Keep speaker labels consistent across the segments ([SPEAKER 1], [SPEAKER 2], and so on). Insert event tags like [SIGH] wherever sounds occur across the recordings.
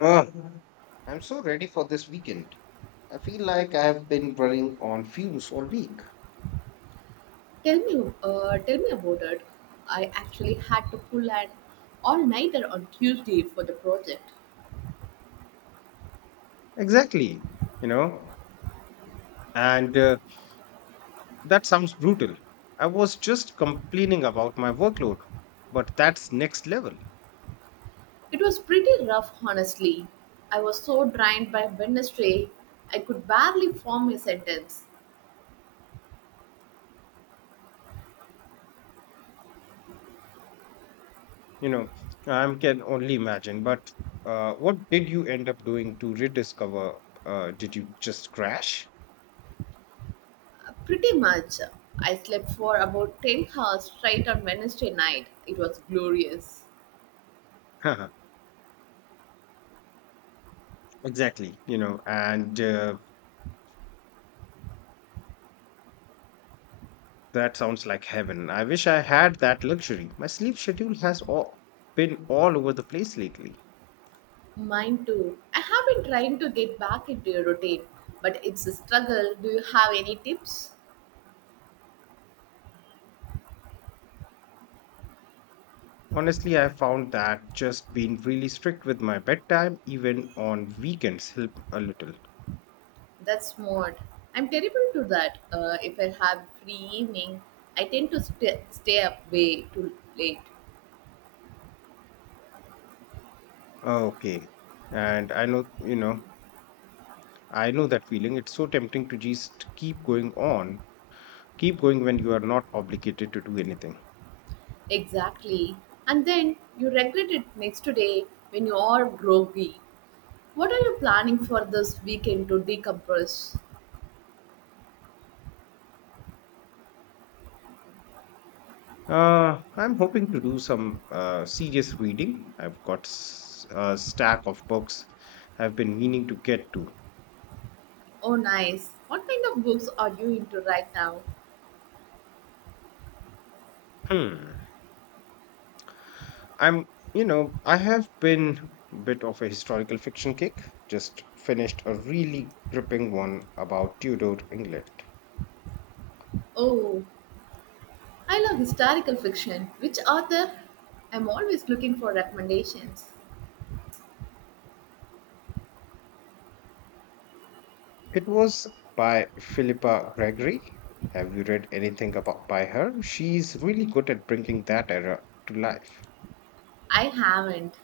[SPEAKER 1] Ugh, I'm so ready for this weekend. I feel like I have been running on fumes all week.
[SPEAKER 2] Tell me about it. I actually had to pull an all-nighter on Tuesday for the project.
[SPEAKER 1] Exactly, you know, and that sounds brutal. I was just complaining about my workload, but that's next level.
[SPEAKER 2] It was pretty rough, honestly. I was so drained by Wednesday, I could barely form a sentence.
[SPEAKER 1] You know, I can only imagine. But what did you end up doing to rediscover? Did you just crash?
[SPEAKER 2] Pretty much, I slept for about 10 hours straight on Wednesday night. It was glorious.
[SPEAKER 1] [LAUGHS] Haha, exactly, you know, and that sounds like heaven. I wish I had that luxury. My sleep schedule has all, been all over the place lately.
[SPEAKER 2] Mine too. I have been trying to get back into a routine, but it's a struggle. Do you have any tips?
[SPEAKER 1] Honestly, I found that just being really strict with my bedtime, even on weekends, help a little.
[SPEAKER 2] That's smart. I'm terrible to that. If I have free evening, I tend to stay up way too late.
[SPEAKER 1] Okay. And I know, you know, I know that feeling. It's so tempting to just keep going on keep going when you are not obligated to do anything.
[SPEAKER 2] Exactly. And then you regret it next day when you are groggy. What are you planning for this weekend to decompress?
[SPEAKER 1] I'm hoping to do some serious reading. I've got a stack of books I've been meaning to get to.
[SPEAKER 2] Oh, nice. What kind of books are you into right now?
[SPEAKER 1] Hmm. I'm, you know, I have been a bit of a historical fiction kick. Just finished a really gripping one about Tudor England.
[SPEAKER 2] Oh, I love historical fiction. Which author? I'm always looking for recommendations.
[SPEAKER 1] It was by Philippa Gregory. Have you read anything about by her? She's really good at bringing that era to life.
[SPEAKER 2] I haven't,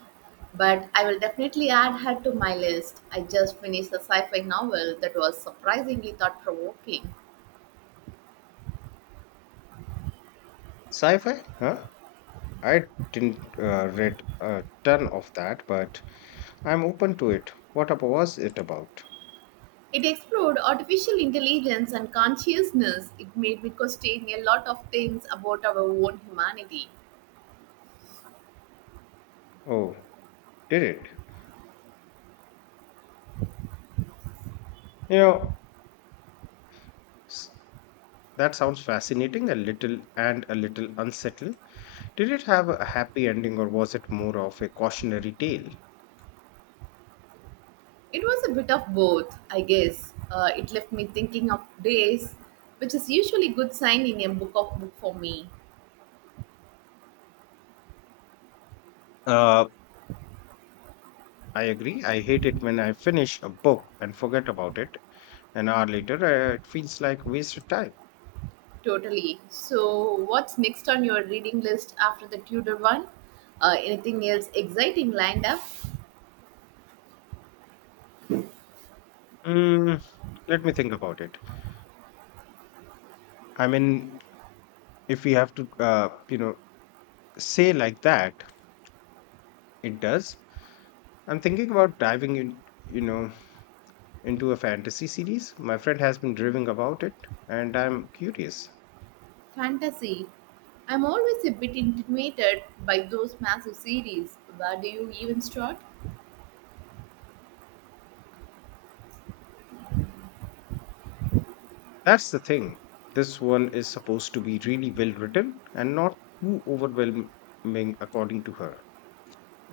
[SPEAKER 2] but I will definitely add her to my list. I just finished a sci fi novel that was surprisingly thought provoking.
[SPEAKER 1] Sci-fi, huh? I didn't read a ton of that, but I'm open to it. What about was it about?
[SPEAKER 2] It explored artificial intelligence and consciousness. It made me question a lot of things about our own humanity.
[SPEAKER 1] Oh, did it? You know, that sounds fascinating, a little unsettling. Did it have a happy ending or was it more of a cautionary tale?
[SPEAKER 2] It was a bit of both, I guess. It left me thinking of days, which is usually good sign in a book of book for me.
[SPEAKER 1] Uh, I agree. I hate it when I finish a book and forget about it. An hour later, it feels like wasted time.
[SPEAKER 2] Totally. So, what's next on your reading list after the Tudor one? Anything else exciting lined up?
[SPEAKER 1] Mm, let me think about it. I mean, if we have to, you know, say like that, it does. I'm thinking about diving in, you know, into a fantasy series. My friend has been raving about it, and I'm curious.
[SPEAKER 2] Fantasy. I'm always a bit intimidated by those massive series. Where do you even start?
[SPEAKER 1] That's the thing. This one is supposed to be really well written and not too overwhelming, according to her.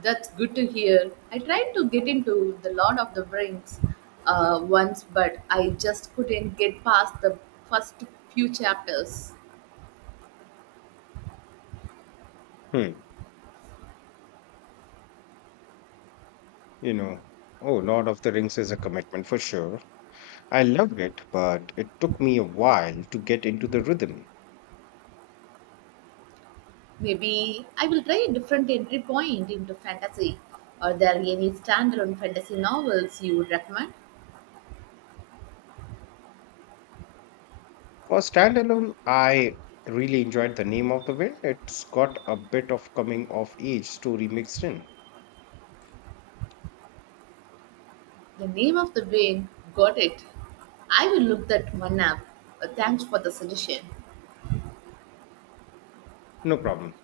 [SPEAKER 2] That's good to hear. I tried to get into The Lord of the Rings once, but I just couldn't get past the first few chapters.
[SPEAKER 1] Hmm. You know, oh, Lord of the Rings is a commitment for sure. I loved it, but it took me a while to get into the rhythm.
[SPEAKER 2] Maybe I will try a different entry point into fantasy. Are there any standalone fantasy novels you would recommend?
[SPEAKER 1] For standalone, I really enjoyed The Name of the Wind. It's got a bit of coming of age story mixed in.
[SPEAKER 2] The name of the game, got it. I will look that one up. Thanks for the suggestion.
[SPEAKER 1] No problem.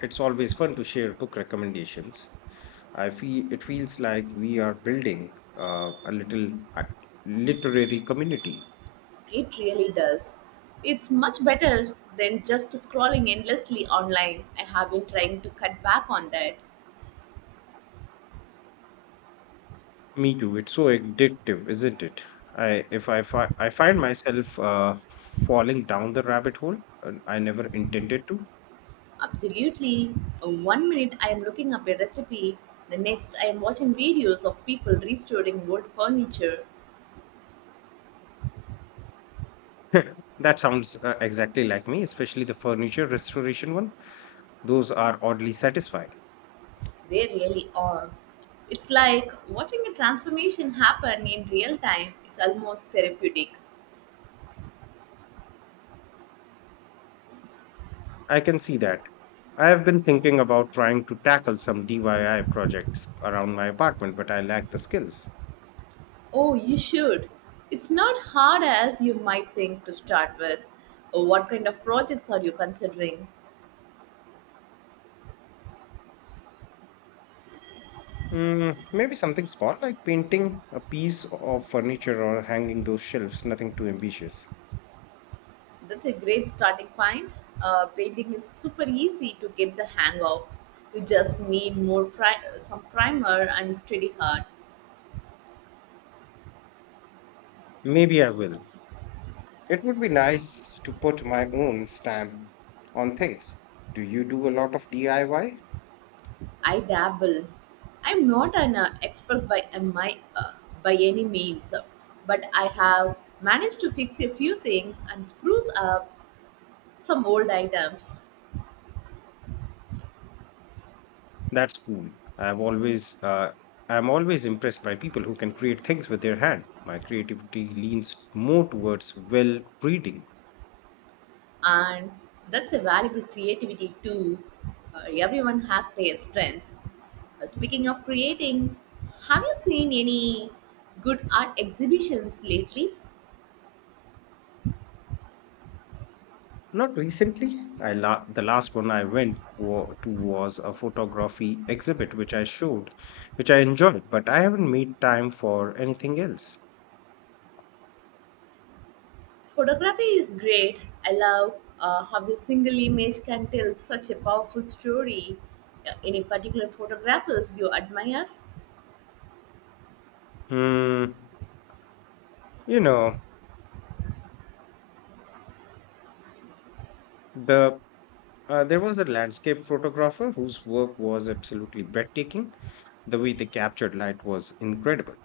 [SPEAKER 1] It's always fun to share book recommendations. I feel it feels like we are building a little literary community.
[SPEAKER 2] It really does. It's much better than just scrolling endlessly online. I have been trying to cut back on that.
[SPEAKER 1] Me too. It's so addictive, isn't it? I if I fi- I find myself falling down the rabbit hole, and I never intended to.
[SPEAKER 2] Absolutely. One minute I am looking up a recipe, the next I am watching videos of people restoring wood furniture.
[SPEAKER 1] [LAUGHS] That sounds exactly like me, especially the furniture restoration one. Those are oddly satisfying.
[SPEAKER 2] They really are. It's like watching a transformation happen in real time. It's almost therapeutic.
[SPEAKER 1] I can see that. I have been thinking about trying to tackle some DIY projects around my apartment, but I lack the skills.
[SPEAKER 2] Oh, you should. It's not hard as you might think to start with. What kind of projects are you considering?
[SPEAKER 1] Maybe something small like painting a piece of furniture or hanging those shelves, nothing too ambitious.
[SPEAKER 2] That's a great starting point. Painting is super easy to get the hang of. You just need some primer and steady heart.
[SPEAKER 1] Maybe I will. It would be nice to put my own stamp on things. Do you do a lot of DIY?
[SPEAKER 2] I dabble. I'm not an expert by any means, but I have managed to fix a few things and spruce up some old items,
[SPEAKER 1] That's cool. I've always uh, I'm always impressed by people who can create things with their hand. My creativity leans more towards well reading.
[SPEAKER 2] and that's a valuable creativity too. Everyone has their strengths. Speaking of creating, have you seen any good art exhibitions lately?
[SPEAKER 1] Not recently. The last one I to was a photography exhibit which I enjoyed, but I haven't made time for anything else.
[SPEAKER 2] Photography is great. I love how a single image can tell such a powerful story. Any particular photographers you admire?
[SPEAKER 1] Hmm. You know, the there was a landscape photographer whose work was absolutely breathtaking. The way they captured light was incredible.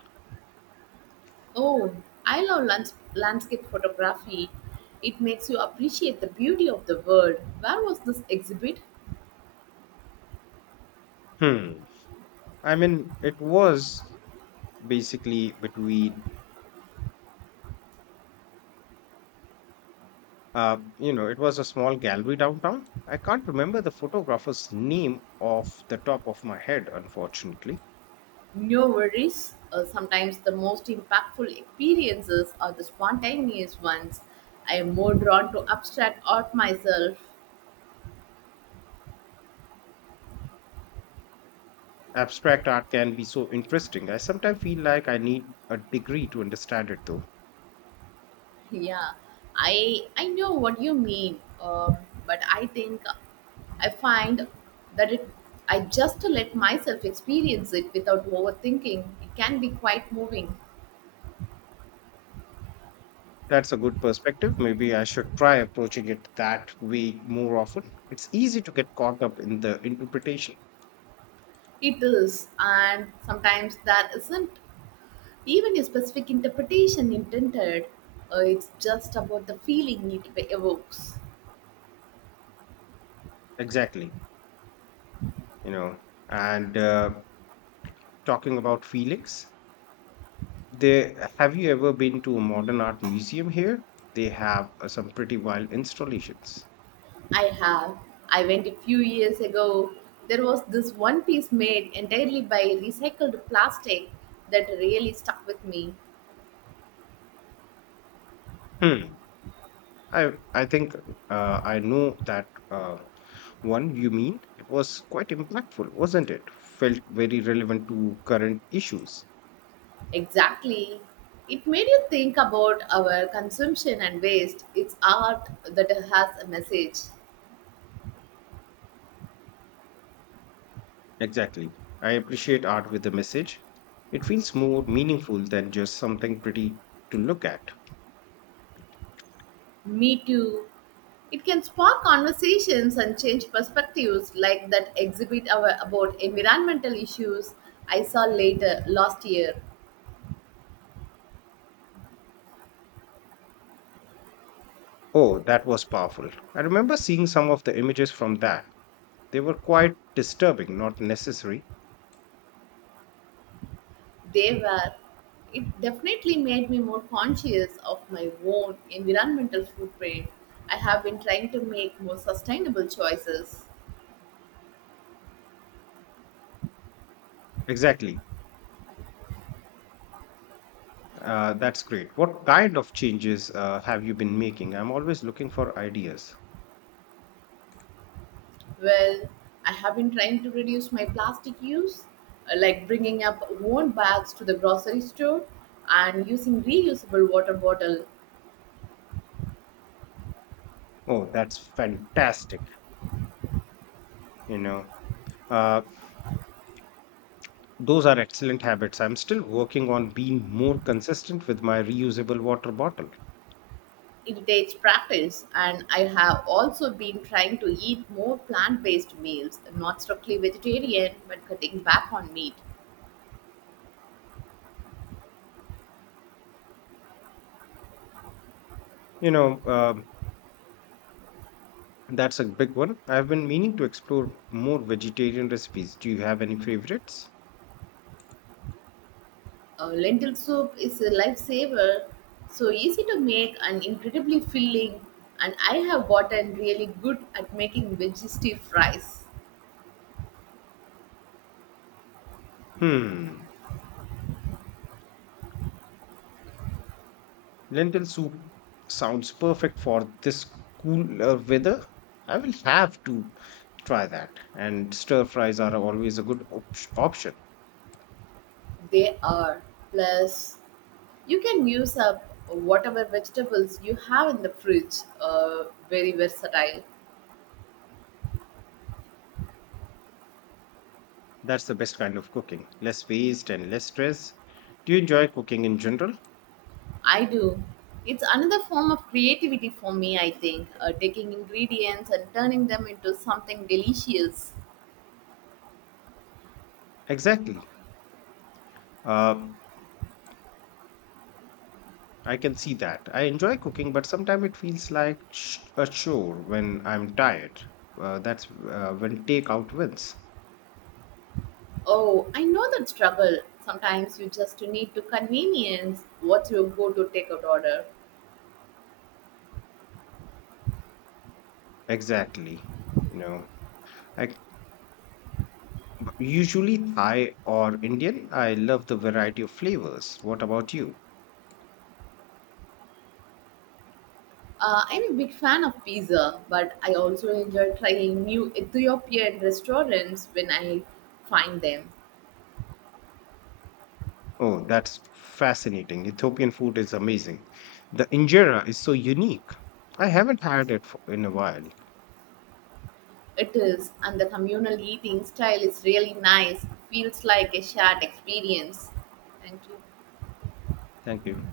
[SPEAKER 2] Oh, I love landscape photography. It makes you appreciate the beauty of the world. Where was this exhibit?
[SPEAKER 1] Hmm. I mean, it was basically between, you know, it was a small gallery downtown. I can't remember the photographer's name off the top of my head, unfortunately.
[SPEAKER 2] No worries. Sometimes the most impactful experiences are the spontaneous ones. I am more drawn to abstract art myself.
[SPEAKER 1] Abstract art can be so interesting. I sometimes feel like I need a degree to understand it, though.
[SPEAKER 2] Yeah, I know what you mean, but I think I find that it I just let myself experience it without overthinking. It can be quite moving.
[SPEAKER 1] That's a good perspective. Maybe I should try approaching it that way more often. It's easy to get caught up in the interpretation.
[SPEAKER 2] It is, and sometimes that isn't even a specific interpretation intended. It's just about the feeling it evokes.
[SPEAKER 1] Exactly. You know, and talking about Felix, they have you ever been to a modern art museum here? They have some pretty wild installations.
[SPEAKER 2] I have. I went a few years ago. There was this one piece made entirely by recycled plastic that really stuck with me.
[SPEAKER 1] Hmm. I I think I know that one you mean. It was quite impactful, wasn't it? Felt very relevant to current issues.
[SPEAKER 2] Exactly. It made you think about our consumption and waste. It's art that has a message.
[SPEAKER 1] Exactly. I appreciate art with a message. It feels more meaningful than just something pretty to look at.
[SPEAKER 2] Me too. It can spark conversations and change perspectives like that exhibit about environmental issues I saw later last year.
[SPEAKER 1] Oh, that was powerful. I remember seeing some of the images from that. They were quite disturbing, not necessary.
[SPEAKER 2] They were. It definitely made me more conscious of my own environmental footprint. I have been trying to make more sustainable choices.
[SPEAKER 1] Exactly. That's great. What kind of changes have you been making? I'm always looking for ideas.
[SPEAKER 2] Well, I have been trying to reduce my plastic use, like bringing up own bags to the grocery store and using reusable water bottle.
[SPEAKER 1] Oh, that's fantastic. You know, uh, those are excellent habits. I'm still working on being more consistent with my reusable water bottle.
[SPEAKER 2] It takes practice, and I have also been trying to eat more plant based meals, not strictly vegetarian, but cutting back on meat.
[SPEAKER 1] You know, that's a big one. I've been meaning to explore more vegetarian recipes. Do you have any favorites?
[SPEAKER 2] Lentil soup is a lifesaver, so easy to make and incredibly filling. And I have gotten really good at making veggie stir fries.
[SPEAKER 1] Hmm, lentil soup sounds perfect for this cooler weather. I will have to try that. And stir fries are always a good option.
[SPEAKER 2] They are. Plus, you can use up whatever vegetables you have in the fridge. Very versatile.
[SPEAKER 1] That's the best kind of cooking. Less waste and less stress. Do you enjoy cooking in general?
[SPEAKER 2] I do. It's another form of creativity for me, I think, taking ingredients and turning them into something delicious.
[SPEAKER 1] Exactly. Uh, I can see that. I enjoy cooking, but sometimes it feels like a chore when I'm tired. That's when takeout wins.
[SPEAKER 2] Oh, I know that struggle. Sometimes you just need to convenience What's your go to takeout order.
[SPEAKER 1] Exactly. You know, I c- usually Thai or Indian. I love the variety of flavors. What about you?
[SPEAKER 2] I'm a big fan of pizza, but I also enjoy trying new Ethiopian restaurants when I find them.
[SPEAKER 1] Oh, that's fascinating. Ethiopian food is amazing. The injera is so unique. I haven't had it for, in a while.
[SPEAKER 2] It is, and the communal eating style is really nice. Feels like a shared experience. Thank you.
[SPEAKER 1] Thank you.